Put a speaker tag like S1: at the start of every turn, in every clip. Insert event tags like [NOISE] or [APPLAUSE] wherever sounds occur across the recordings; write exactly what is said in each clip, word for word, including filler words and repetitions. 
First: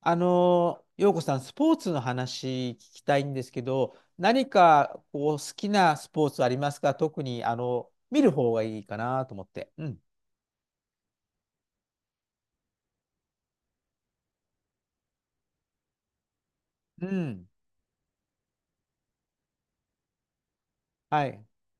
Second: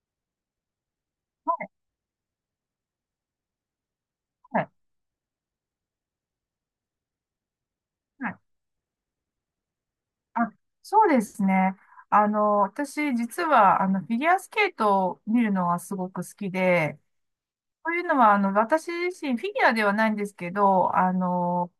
S1: あの、陽子さん、ス
S2: はい。
S1: ポーツの話聞きたいんですけど、何
S2: はい。
S1: かこう好きなスポーツありますか？特にあの見
S2: は
S1: る
S2: い。
S1: 方がいいかなと思って。うん。
S2: あ、そうですね。あの、私、実は、あの、フィギュアスケートを見るのがすごく好きで、
S1: うん。
S2: というのは、あの、私自身、フィギュアではないんですけど、あ
S1: はい。
S2: の、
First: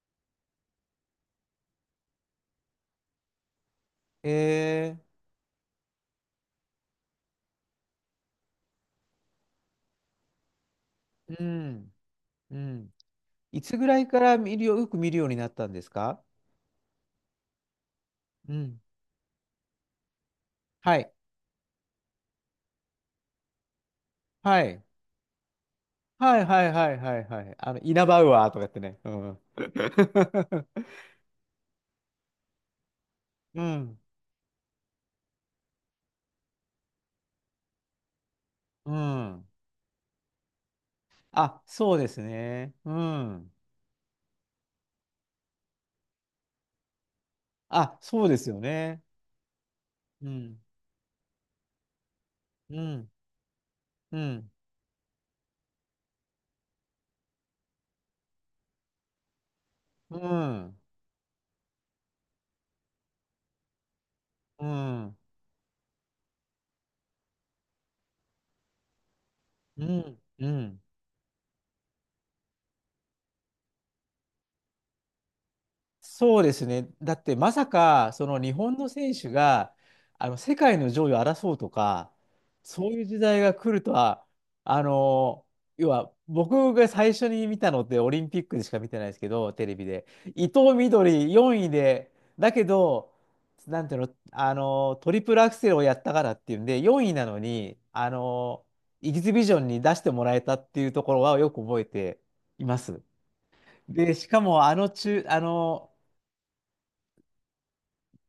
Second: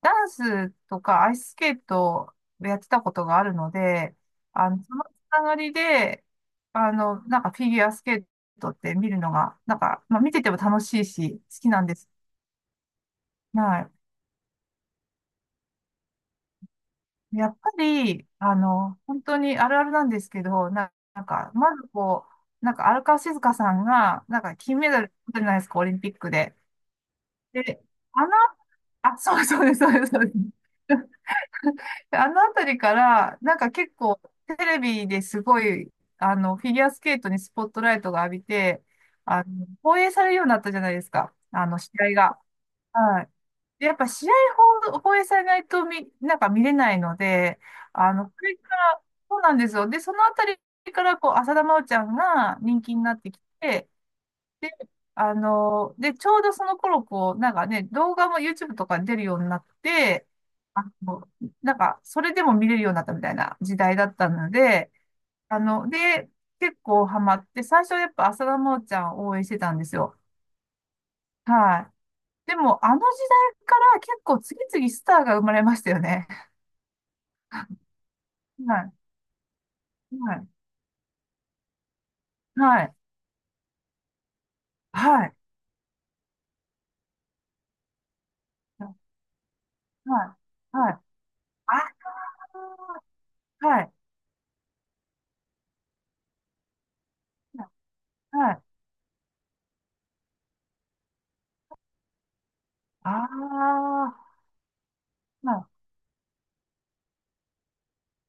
S2: ダンスとかアイススケートをやってたことがあるので、あの、その
S1: え
S2: つながりで、あの、なんかフィギュアスケートって見るのが、なんか、まあ、見てても楽しい
S1: ー、
S2: し、
S1: う
S2: 好きなん
S1: ん。
S2: です。
S1: うん。いつ
S2: は
S1: ぐ
S2: い。
S1: らいから見るよ、よく見るようになったんですか？
S2: やっぱり、
S1: う
S2: あ
S1: ん。
S2: の、本当にあるあるなんですけど、な、
S1: はい。
S2: なんか、まずこう、なんか荒川静香さんが、なんか
S1: は
S2: 金
S1: い。
S2: メダル取ってるじゃないですか、オリンピック
S1: はい。
S2: で。
S1: はいはいはいはい。あの、
S2: で、
S1: イナバ
S2: あ
S1: ウ
S2: の、
S1: アーとかやってね。う
S2: あ、
S1: ん。
S2: そうそうです、そうです、そうです。
S1: [LAUGHS]
S2: [LAUGHS] あのあたりから、なん
S1: う
S2: か結
S1: ん。
S2: 構テレビですごい、あの、フィギュアスケートにスポットライトが浴びて、
S1: うん。
S2: あの、放映されるようになったじゃないですか、
S1: あ、
S2: あの、試
S1: そうで
S2: 合
S1: す
S2: が。
S1: ね。う
S2: はい。
S1: ん。
S2: でやっぱ試合放放映されないと見、なんか見れないので、
S1: あ、
S2: あ
S1: そ
S2: の、
S1: う
S2: こ
S1: です
S2: れ
S1: よ
S2: か
S1: ね。
S2: ら、そうなんですよ。で、その
S1: う
S2: あた
S1: ん。
S2: りから、こう、浅田真央ちゃんが
S1: う
S2: 人気に
S1: ん、
S2: なってきて、
S1: うん、
S2: で、あの、で、ちょうどその頃、こう、なんかね、動画も YouTube とかに出るようになっ
S1: う
S2: て、
S1: ん、
S2: あの、なんか、それでも見れるようになったみたいな時代だったの
S1: う
S2: で、
S1: ん、
S2: あの、で、結構ハマって、最初はやっぱ浅田真央ちゃんを応援してたん
S1: う
S2: ですよ。
S1: ん、うん。
S2: はい。でも、あの時代から結構次々スターが生まれましたよね。
S1: そうですね。だってまさか、その日本
S2: は
S1: の
S2: い。
S1: 選手が、
S2: は
S1: あの、
S2: い。
S1: 世界の上位を争うとか、
S2: は
S1: そう
S2: い。
S1: いう時代が来るとは、あ
S2: はい。
S1: の、要は、僕が最初に見たのってオリンピックでしか見てないですけど、テレビで。
S2: は
S1: 伊藤みど
S2: い。
S1: りよんいで、だけど、なんていうの、あの、トリプルアクセルをやったからっていうんで、よんいなのに、あ
S2: はい。
S1: の、エキシビジョンに出してもらえたっていうところはよく覚えています。
S2: あ
S1: で、
S2: あ、
S1: しかもあの中、あ
S2: はい。
S1: の、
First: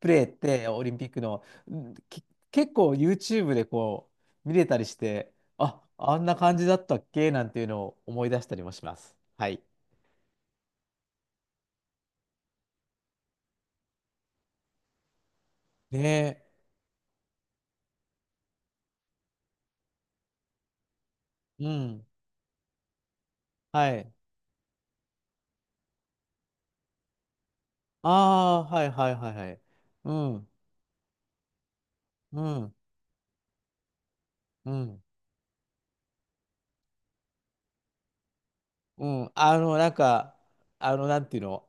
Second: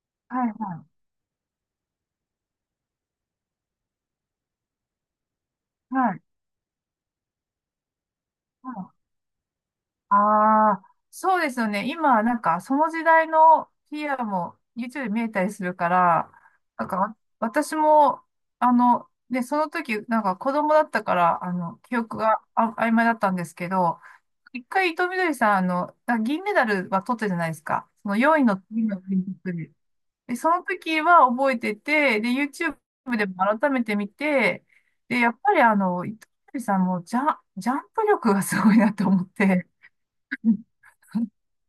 S1: プレーっ
S2: はい。ああ、
S1: て
S2: はい。はい。
S1: オ
S2: は
S1: リンピックの、うんき結構 ユーチューブ でこう見れたりして、あ、あ
S2: い。
S1: んな感じだったっけなんていうのを思い出したり
S2: は
S1: もしま
S2: い。
S1: す。はい。
S2: ああ、そうですよね。今、なんか、その時代のフィギュアも YouTube で見えたりするから、
S1: ね
S2: なんか、私も、あの、ね、その時、なんか子供だったから、あ
S1: え。う
S2: の、記
S1: ん。
S2: 憶があ曖昧だったんですけ
S1: は
S2: ど、
S1: い。
S2: いっかい、いとうみどりさん、あの、あ銀メダルは取ったじゃないですか。そ
S1: あ
S2: のよんいの
S1: あ、は
S2: 次
S1: い
S2: のオ
S1: はい
S2: リン
S1: は
S2: ピ
S1: い
S2: ッ
S1: は
S2: ク
S1: い。
S2: で。
S1: う
S2: で、
S1: ん。
S2: その時は覚えてて、で、
S1: うん。
S2: YouTube でも改めて見て、
S1: うん。
S2: で、やっぱりあの、伊藤みどりさんもジャ、ジャンプ力がすごいな
S1: う
S2: と思っ
S1: ん。あ
S2: て、
S1: の、なんか、
S2: [LAUGHS]
S1: あの、なんていうの？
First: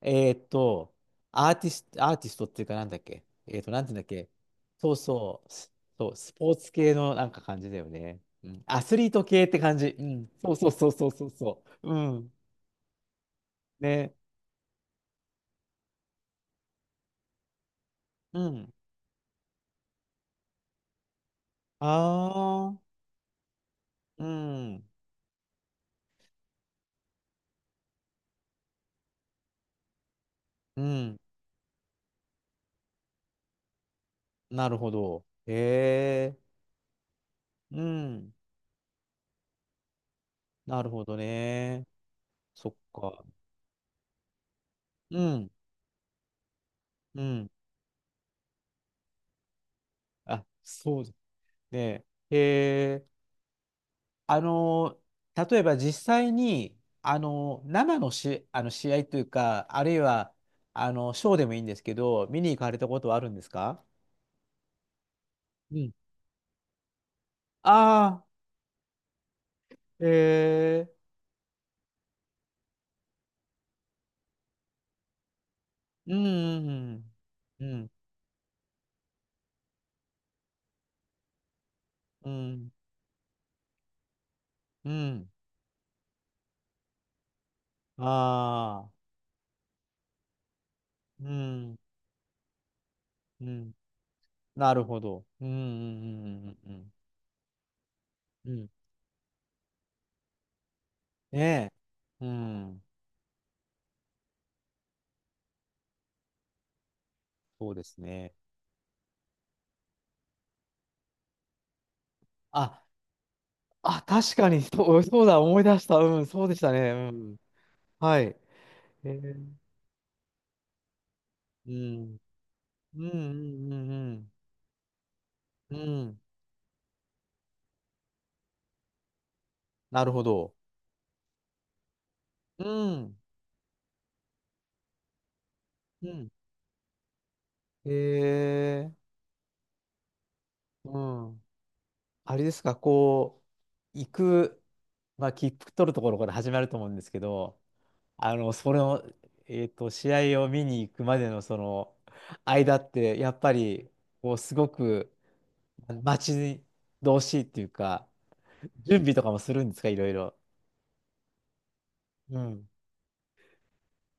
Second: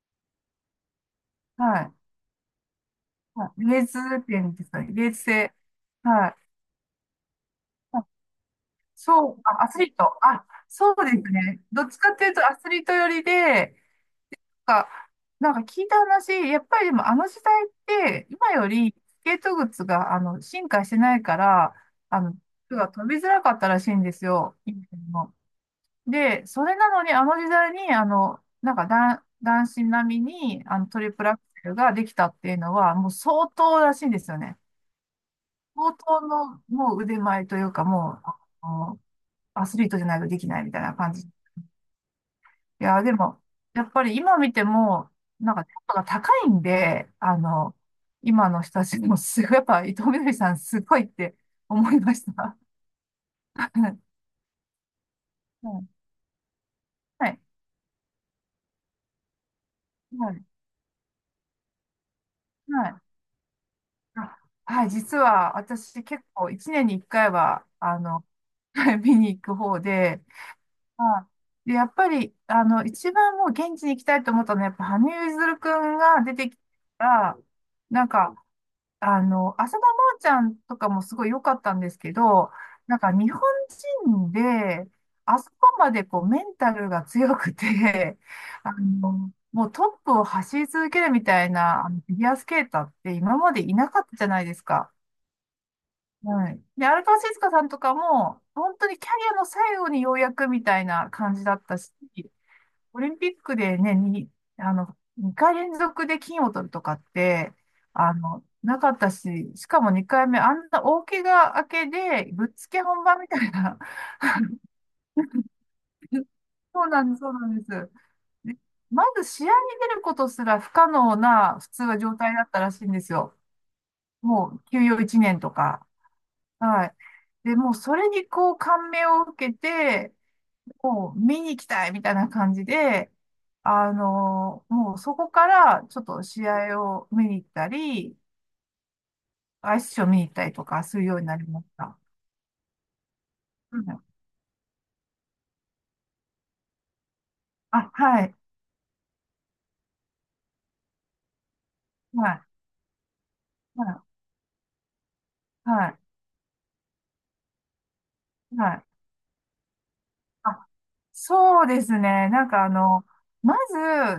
S1: えーっと、アーティス
S2: はい。
S1: ト、アーティストっていうかなんだっけ？
S2: は
S1: えー
S2: い。
S1: っと、
S2: レ
S1: なん
S2: ー
S1: ていうんだっ
S2: ス
S1: け？
S2: 点ですかね。
S1: そう
S2: レーズ
S1: そう、
S2: 性。
S1: スそう、
S2: は
S1: ス
S2: い。
S1: ポーツ系のなんか感じだよ
S2: まあ
S1: ね。うん。アスリート
S2: そう、
S1: 系って
S2: あ、アス
S1: 感じ。
S2: リー
S1: う
S2: ト。
S1: ん。
S2: あ、
S1: そうそうそ
S2: そ
S1: う
S2: う
S1: そう
S2: です
S1: そう
S2: ね。
S1: そ
S2: どっ
S1: う。う
S2: ちかってい
S1: ん。
S2: うとアスリート寄りで、
S1: ね。
S2: か、なんか聞いた話、やっぱりでもあの時代って
S1: う
S2: 今よ
S1: ん。
S2: りスケート靴があの進化してないから、
S1: あ
S2: あの、靴
S1: あ、
S2: が飛びづらかったらしいんで
S1: う
S2: すよ。以
S1: ん。
S2: ので、それなのにあの時代に、あの、なんか男、男子並みにあ
S1: う
S2: のトリ
S1: ん。
S2: プルアクセルができたっていうのはもう相当らしいんですよね。
S1: なるほど。
S2: 相当
S1: へえ。
S2: のもう腕前という
S1: う
S2: かもう、
S1: ん。
S2: あの、アスリートじゃないとできないみた
S1: な
S2: い
S1: る
S2: な
S1: ほ
S2: 感
S1: ど
S2: じ。
S1: ね。そっ
S2: いや、で
S1: か。
S2: も、やっぱり今見ても、
S1: うん。
S2: なんか、ちょっとが高いんで、
S1: う
S2: あ
S1: ん。
S2: の、今の人たちもすごい、やっぱ伊藤みどり
S1: あ、
S2: さんすご
S1: そ
S2: い
S1: う
S2: って思い
S1: ね。
S2: まし
S1: へ
S2: た。[LAUGHS]
S1: え。
S2: は
S1: あのー、例えば
S2: い。
S1: 実際に、あ
S2: はい。
S1: のー、生のし、あの試合というか、あるい
S2: は
S1: は、
S2: い。
S1: あの、ショーでもいいんですけど、見に行かれ
S2: は
S1: た
S2: い。
S1: ことはあるんですか？
S2: あ、はい。実は
S1: うん。
S2: 私結構いちねんにいっかいは、あ
S1: ああ、
S2: の、[LAUGHS] はい見に行く方で、
S1: え
S2: はい。で、やっぱり、あの、一番もう現地に行きたいと思ったのは、やっぱ羽生結弦くん
S1: ー、う
S2: が出てき
S1: ん、
S2: たら、
S1: うん、うん、
S2: なんか、あの、浅田真央ちゃんとかもすごい良かったんですけ
S1: う
S2: ど、
S1: ん、
S2: なんか日本人で、
S1: うん。
S2: あそこまでこうメンタルが強くて、[LAUGHS] あ
S1: ああ、
S2: の、もうトップを走り続ける
S1: う
S2: みたい
S1: ん、
S2: なあのフィギュアスケーターって今
S1: う
S2: まで
S1: ん、
S2: いなかったじゃないです
S1: なる
S2: か。
S1: ほど。うん、うん、うん、
S2: はい。
S1: うん、う
S2: で、荒川静香さんとかも、
S1: ん。う
S2: 本
S1: ん。
S2: 当にキャリアの最後にようやくみたいな感じだっ
S1: ね
S2: たし、
S1: え、うん、
S2: オリンピックでね、に、あの、にかい連続で金を取るとかって、
S1: そうです
S2: あ
S1: ね。
S2: の、なかったし、しかもにかいめ、あんな大怪我明けで、ぶっつ
S1: あ、
S2: け本番みたいな。
S1: あ、確かに、そう、そうだ、思い出した。うん、
S2: [LAUGHS]
S1: そうでした
S2: そう
S1: ね。う
S2: なんです、そう
S1: ん。
S2: なんです。
S1: はい。
S2: でま
S1: え
S2: ず試合に
S1: ー
S2: 出ることすら不可能な、普
S1: う
S2: 通は状
S1: ん。
S2: 態だったらしいんで
S1: うん
S2: すよ。
S1: うんうん
S2: もう休養いちねんと
S1: うん。
S2: か。
S1: うん。
S2: はい。で、もうそれにこう感銘を受け
S1: なる
S2: て、
S1: ほど。
S2: もう見に行きたいみたいな感
S1: う
S2: じで、
S1: ん。
S2: あの、もうそこからちょっ
S1: う
S2: と
S1: ん。
S2: 試合を見に行った
S1: へ
S2: り、
S1: え。
S2: アイスショー見に行ったりとかす
S1: う
S2: るようにな
S1: ん。
S2: りました。
S1: あれですか、こ
S2: う
S1: う、
S2: ん。
S1: 行く、まあ、切符取るところから始まると思うんですけど、
S2: あ、は
S1: あ
S2: い、
S1: の、それを、えっと、試合を見に行くまでのその
S2: はい、
S1: 間って、やっぱ
S2: は
S1: り、
S2: い、
S1: こう、すごく、
S2: はい、
S1: 待ち遠しいっていうか、
S2: はい。
S1: 準備とかもするんですか、いろいろ。
S2: あ、そうですね。
S1: う
S2: なんか
S1: ん。
S2: あの、ま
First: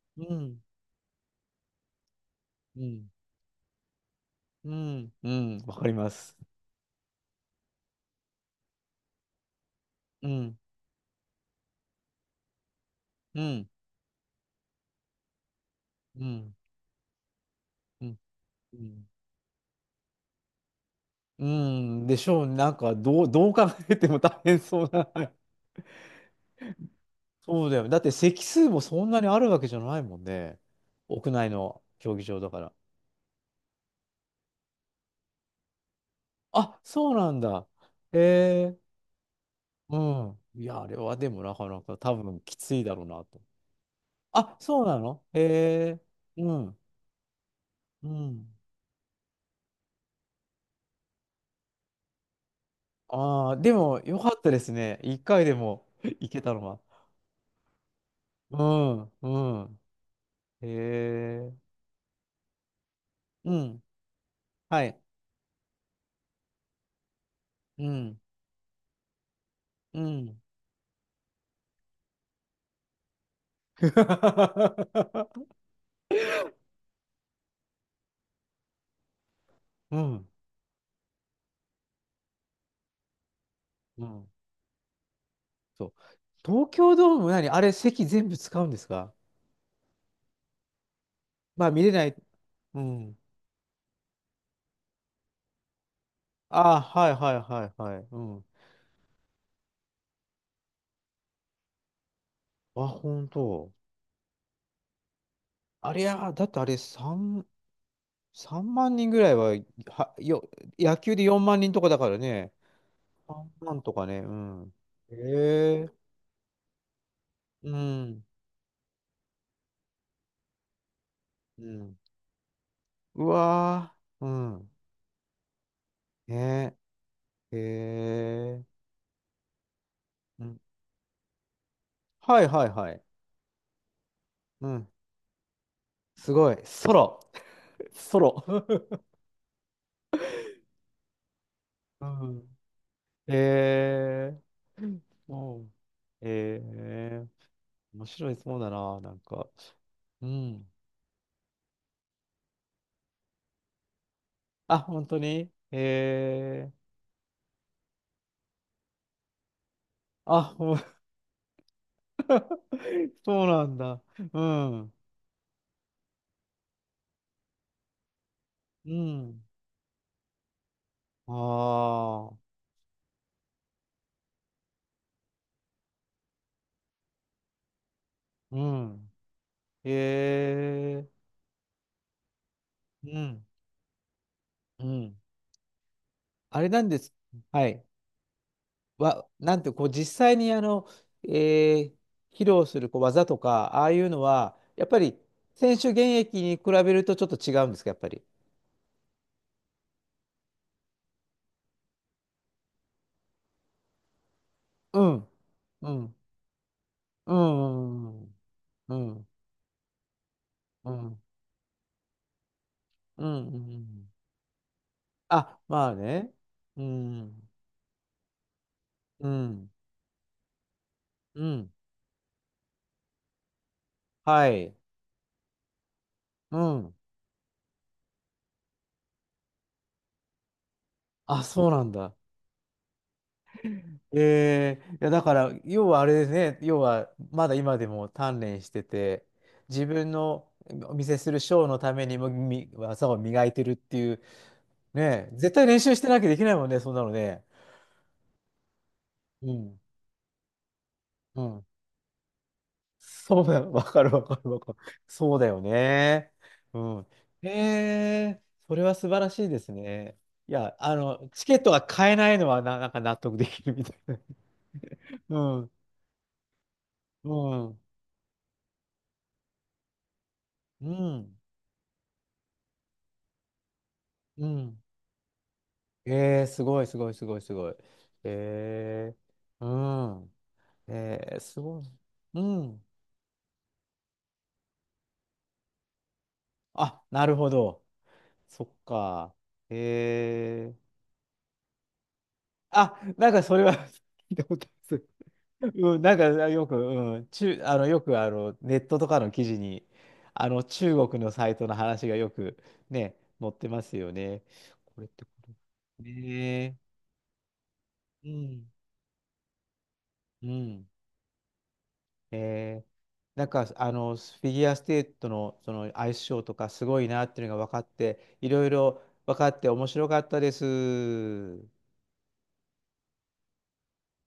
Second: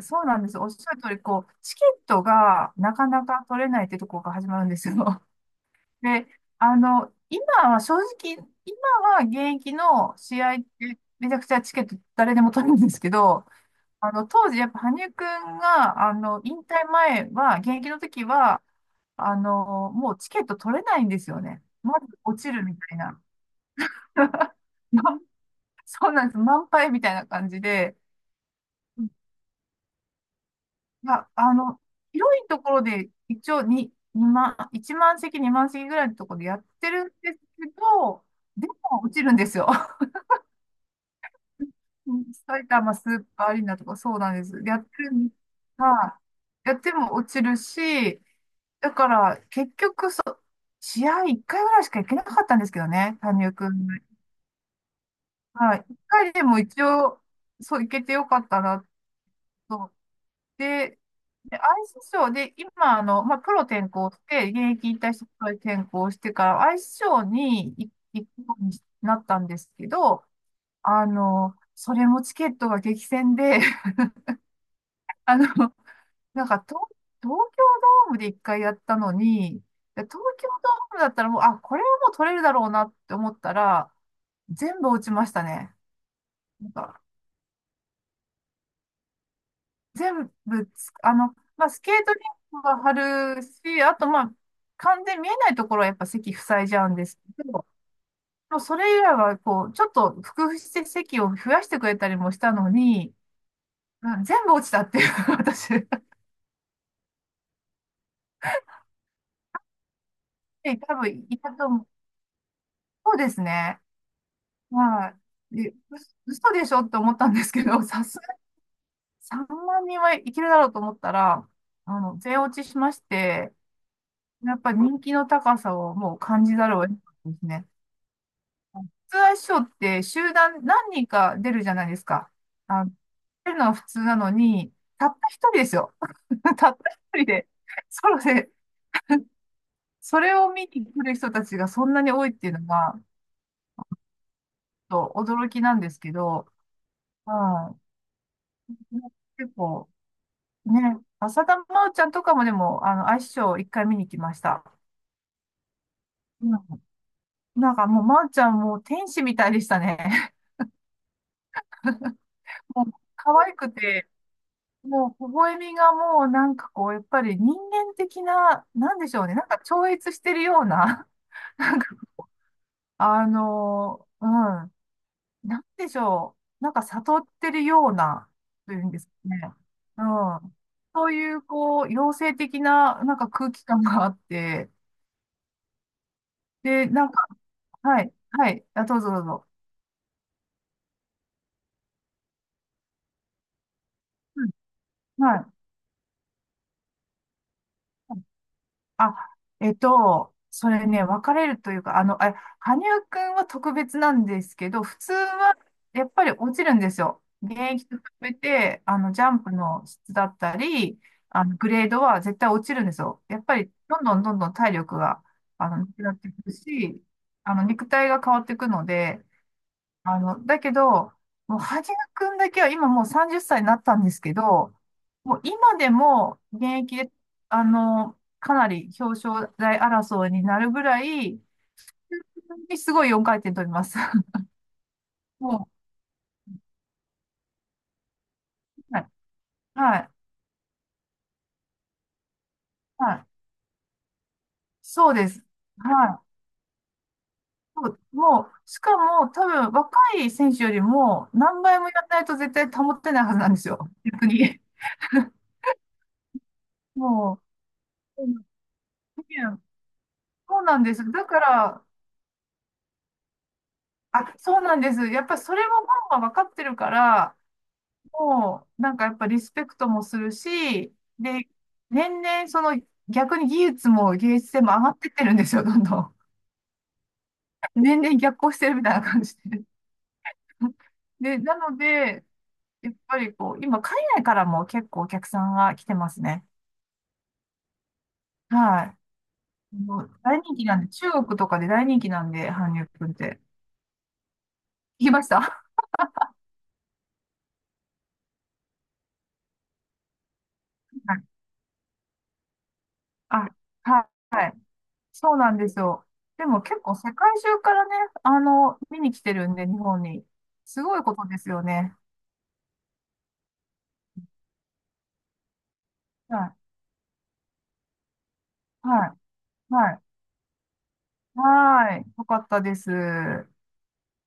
S2: ず、
S1: う
S2: そうなんです。
S1: ん。
S2: おっしゃる通り、こう、チケットが
S1: う
S2: な
S1: ん。
S2: かなか取れないってとこが始まるん
S1: う
S2: ですよ。
S1: ん。うん。わかりま
S2: で、
S1: す。
S2: あの、今は正直、今は現役の
S1: う
S2: 試合
S1: ん。
S2: ってめちゃくちゃチケット誰でも取れるんですけ
S1: う
S2: ど、
S1: ん、
S2: あの、当時やっぱ羽生くんが、あ
S1: う
S2: の、
S1: ん、
S2: 引退前は、現役の
S1: うん、
S2: 時は、
S1: うん、
S2: あの、もうチケット取れないんですよ
S1: う
S2: ね。ま
S1: ん
S2: ず
S1: でし
S2: 落
S1: ょう。
S2: ちる
S1: なん
S2: み
S1: か、
S2: たいな。
S1: どう、どう考えても大
S2: [LAUGHS]
S1: 変そうな。
S2: ま
S1: [LAUGHS]
S2: そうなんです。満杯みたいな感じ
S1: そうだよ。
S2: で、
S1: だって席数もそんなにあるわけじゃないもんね。
S2: ま
S1: 屋内
S2: あの、
S1: の競技
S2: 広
S1: 場
S2: い
S1: だ
S2: と
S1: か
S2: こ
S1: ら。
S2: ろで一応ににまん、いちまん席、にまん席ぐらいのところでやっ
S1: あ、
S2: てるん
S1: そうな
S2: です
S1: んだ。
S2: け
S1: へ
S2: ど、で
S1: え、
S2: も落ちるんですよ。
S1: うん。いや、あれはでもなかなか多
S2: うん。
S1: 分き
S2: 埼
S1: ついだ
S2: 玉
S1: ろう
S2: ス
S1: な
S2: ー
S1: と。
S2: パーアリーナとかそうなんで
S1: あ、
S2: す。や
S1: そ
S2: っ
S1: うな
S2: てる
S1: の。
S2: ん、
S1: へえ、
S2: は
S1: う
S2: い。や
S1: ん、
S2: っても落ちる
S1: う
S2: し、
S1: ん。
S2: だから結局そう、試合いっかいぐらいしか行けなかったんですけどね、羽
S1: あ
S2: 生
S1: あ、
S2: く
S1: で
S2: ん。
S1: もよかったですね。一回で
S2: はい。
S1: も
S2: 1
S1: [LAUGHS] 行
S2: 回
S1: け
S2: で
S1: た
S2: も
S1: のは。
S2: 一応、そう、行けてよかっ
S1: う
S2: たな
S1: ん、うん。
S2: と。
S1: へ
S2: で、
S1: え、
S2: でアイスショーで、今、あの、まあ、プ
S1: う
S2: ロ
S1: ん。
S2: 転向して、現
S1: は
S2: 役引
S1: い。
S2: 退してプロに転向してから、アイスショーに
S1: う
S2: 行
S1: ん、
S2: 行くようになったんですけ
S1: う
S2: ど、
S1: ん、
S2: あの、それもチケットが激戦で、[LAUGHS] あの、
S1: [LAUGHS]
S2: なんか東、東京ドームで一回やったのに、
S1: う
S2: 東
S1: ん、
S2: 京ドームだったらもう、あ、これはもう取れるだろうなって思ったら、
S1: うん。
S2: 全部落ちましたね。
S1: そう。
S2: な
S1: 東
S2: ん
S1: 京
S2: か、
S1: ドーム何あれ、席全部使うんですか？
S2: 全部つ、あの、
S1: ま
S2: ま
S1: あ、
S2: あ、ス
S1: 見れ
S2: ケー
S1: ない。
S2: トリンクは
S1: うん。
S2: 張るし、あと、まあ、完全に見えないところはやっぱ席塞い
S1: あ
S2: じ
S1: あ、
S2: ゃうんで
S1: はい
S2: す
S1: はい
S2: けど、
S1: はいはい。うん。
S2: もうそれ以外は、こう、ちょっと工夫して席を増やしてくれたりもしたの
S1: あ、
S2: に、
S1: 本当。
S2: うん。全部落ちたっていう、[LAUGHS] 私。
S1: あれや、だってあれさん、さんまん人ぐらいは、は、よ、
S2: え、多
S1: 野球で
S2: 分、い
S1: 4
S2: た
S1: 万
S2: と
S1: 人と
S2: 思う。
S1: かだからね。
S2: そうです
S1: 3
S2: ね。
S1: 万とかね。うん。へ
S2: はい。で、う
S1: え
S2: 嘘でしょって思ったんですけ
S1: う
S2: ど、[LAUGHS] さす
S1: ん。
S2: がにさんまん人はいけるだろうと思ったら、
S1: うん。
S2: あの、全落ちしまし
S1: う
S2: て、
S1: わー。う
S2: やっぱ
S1: ん。
S2: 人気の高さをもう感じざ
S1: ね
S2: るを得なかったです
S1: え。へ
S2: ね。
S1: え。
S2: 普通は師匠って集
S1: うん。
S2: 団何人か出るじゃないですか。
S1: はいはい
S2: あ
S1: は
S2: の、
S1: い。
S2: 出るのは普通なの
S1: う
S2: に、
S1: ん。
S2: たった一人ですよ。
S1: すごい。
S2: [LAUGHS] たった
S1: ソロ。
S2: 一人で、
S1: [LAUGHS]
S2: ソ
S1: ソ
S2: ロ
S1: ロ。
S2: で、
S1: [LAUGHS]
S2: それを見に来る人たちがそんな
S1: う
S2: に多いっていう
S1: ん。
S2: のが、
S1: えー。
S2: ちょっと
S1: う
S2: 驚き
S1: ん。
S2: なんですけど、
S1: えー。
S2: は
S1: 面白いそうだ
S2: い。
S1: な、なんか。
S2: 結構、
S1: うん。
S2: ね、浅田真央ちゃんとかもでも、あの、アイスショーいっかいみにきました。
S1: あ、本当に
S2: う
S1: え
S2: ん。
S1: ー。
S2: なんかもう真央ちゃんもう天使みたいでしたね。
S1: あ、ほん
S2: [LAUGHS] もう
S1: [LAUGHS]
S2: 可
S1: そう
S2: 愛
S1: な
S2: く
S1: んだ。
S2: て、
S1: うん。
S2: もう微笑みがもうなんかこう、やっぱり人間的な、
S1: う
S2: なんでしょうね、
S1: ん。
S2: なんか超越してるような、[LAUGHS] なんか、
S1: ああ。
S2: あのーうん、なんでしょう、なんか悟ってるような、
S1: う
S2: というんですか
S1: ん。
S2: ね。うん。
S1: え
S2: そう
S1: ー。
S2: いう、こう、妖精的な、なん
S1: う
S2: か
S1: ん。
S2: 空気感があって、
S1: うん。あれな
S2: で、
S1: んで
S2: なん
S1: す。
S2: か、
S1: はい。
S2: はい、はい。あ、どうぞどう
S1: わ、
S2: ぞ。
S1: なんて、こう、実際に、あの、えー披露するこう技とか、ああいうの
S2: うん。
S1: は、やっぱり、
S2: はい。
S1: 選手現役に比べるとちょっと違うんですか、やっぱり。
S2: あ、えっと、それね、分かれるというか、あの、あ、羽生くんは特別なんですけど、普
S1: う
S2: 通
S1: ん、
S2: は
S1: う
S2: やっ
S1: ん、
S2: ぱり落ちるんですよ。
S1: う
S2: 現役と比
S1: ん、う
S2: べ
S1: ん、
S2: て、
S1: う
S2: あの、ジ
S1: ん、
S2: ャンプの質だった
S1: う
S2: り、
S1: ん、
S2: あの、グレードは絶対落ちるんですよ。
S1: うん。
S2: やっぱ
S1: う
S2: り、どん
S1: ん。
S2: どんどんどん体力が、
S1: あ、
S2: あの、な
S1: まあ
S2: くなって
S1: ね。
S2: くる
S1: う
S2: し、
S1: ん、
S2: あの、肉体が変わっていくので、
S1: うん、
S2: あの、だけど、
S1: う
S2: もう、
S1: ん。
S2: はじめくんだけは今もうさんじゅっさいになったんですけ
S1: はい。
S2: ど、もう今でも
S1: う
S2: 現
S1: ん。
S2: 役で、あの、かなり表彰台争いになるぐらい、
S1: あ、そうなんだ。
S2: すごいよんかい転取ります。[LAUGHS]
S1: えー、いやだから、
S2: も
S1: 要はあれですね、要はまだ今でも鍛錬して
S2: う、はい、
S1: て、自
S2: は
S1: 分
S2: い、
S1: のお見せするショーのためにもみ技
S2: は
S1: を
S2: い。
S1: 磨いてるっていう、
S2: そうで
S1: ね、
S2: す。
S1: 絶対練習してな
S2: は
S1: きゃできないもんね、そんなのね。
S2: い。もう、もうしかも多
S1: う
S2: 分
S1: ん、
S2: 若い選手よりも
S1: う
S2: 何
S1: ん。
S2: 倍もやらないと絶対保ってないはず
S1: そう
S2: な
S1: だ
S2: んです
S1: よ、[LAUGHS] わ
S2: よ。
S1: かるわ
S2: 逆
S1: かる
S2: に。
S1: わかる。そうだよね。うん。
S2: もう、う
S1: えー、
S2: ん。
S1: それは素晴らしいですね。い
S2: そう
S1: や、
S2: なん
S1: あ
S2: です。だ
S1: の、
S2: か
S1: チケットが
S2: ら、
S1: 買えないのはな、なんか納得できるみたいな。
S2: あ、そうなんです。
S1: [LAUGHS]
S2: やっ
S1: う
S2: ぱりそれ
S1: ん、
S2: もファンは分かってるか
S1: う
S2: ら、
S1: ん、
S2: もう、なんかやっぱリスペクトもする
S1: う
S2: し、
S1: ん、
S2: で、年々その逆に技術も芸
S1: う
S2: 術性も
S1: ん。
S2: 上がってってるんですよ、どんどん。
S1: えー、すごい、すごい、すごい、すごい。
S2: 年々逆行してるみたいな
S1: え
S2: 感じで。
S1: ー、うん。え
S2: で、
S1: ー、
S2: な
S1: す
S2: の
S1: ごい。
S2: で、
S1: うん。
S2: やっぱりこう、今海外からも結構お客さんが来てますね。
S1: あ、なるほど。そっ
S2: は
S1: か。
S2: い。もう大人気
S1: えー、
S2: なんで、中国とかで大人気なんで、韓流
S1: あ、
S2: くんっ
S1: なん
S2: て。
S1: かそれは [LAUGHS] 聞いたことあ
S2: 聞
S1: る。
S2: きました。 [LAUGHS]
S1: [LAUGHS] うん、なんかよく、うん、中、あの、よくあの、ネットとかの記事に、あの、中
S2: は
S1: 国
S2: い。
S1: のサイトの話がよくね、
S2: あ、
S1: 載ってます
S2: はい。
S1: よね。
S2: はい。
S1: これってこ
S2: そうなんです
S1: と。
S2: よ。でも
S1: ね
S2: 結構世界中からね、
S1: え。う
S2: あ
S1: ん。
S2: の、見に来てるんで、日本に。
S1: う
S2: す
S1: ん。
S2: ごいことですよね。
S1: えーなんかあのフィギュアスケートの、そのアイスショーと
S2: は
S1: かすごいなっていうのが分かっていろい
S2: い。
S1: ろ
S2: は
S1: 分
S2: い。
S1: かって面
S2: はい。
S1: 白かったです。
S2: はい。よかったです。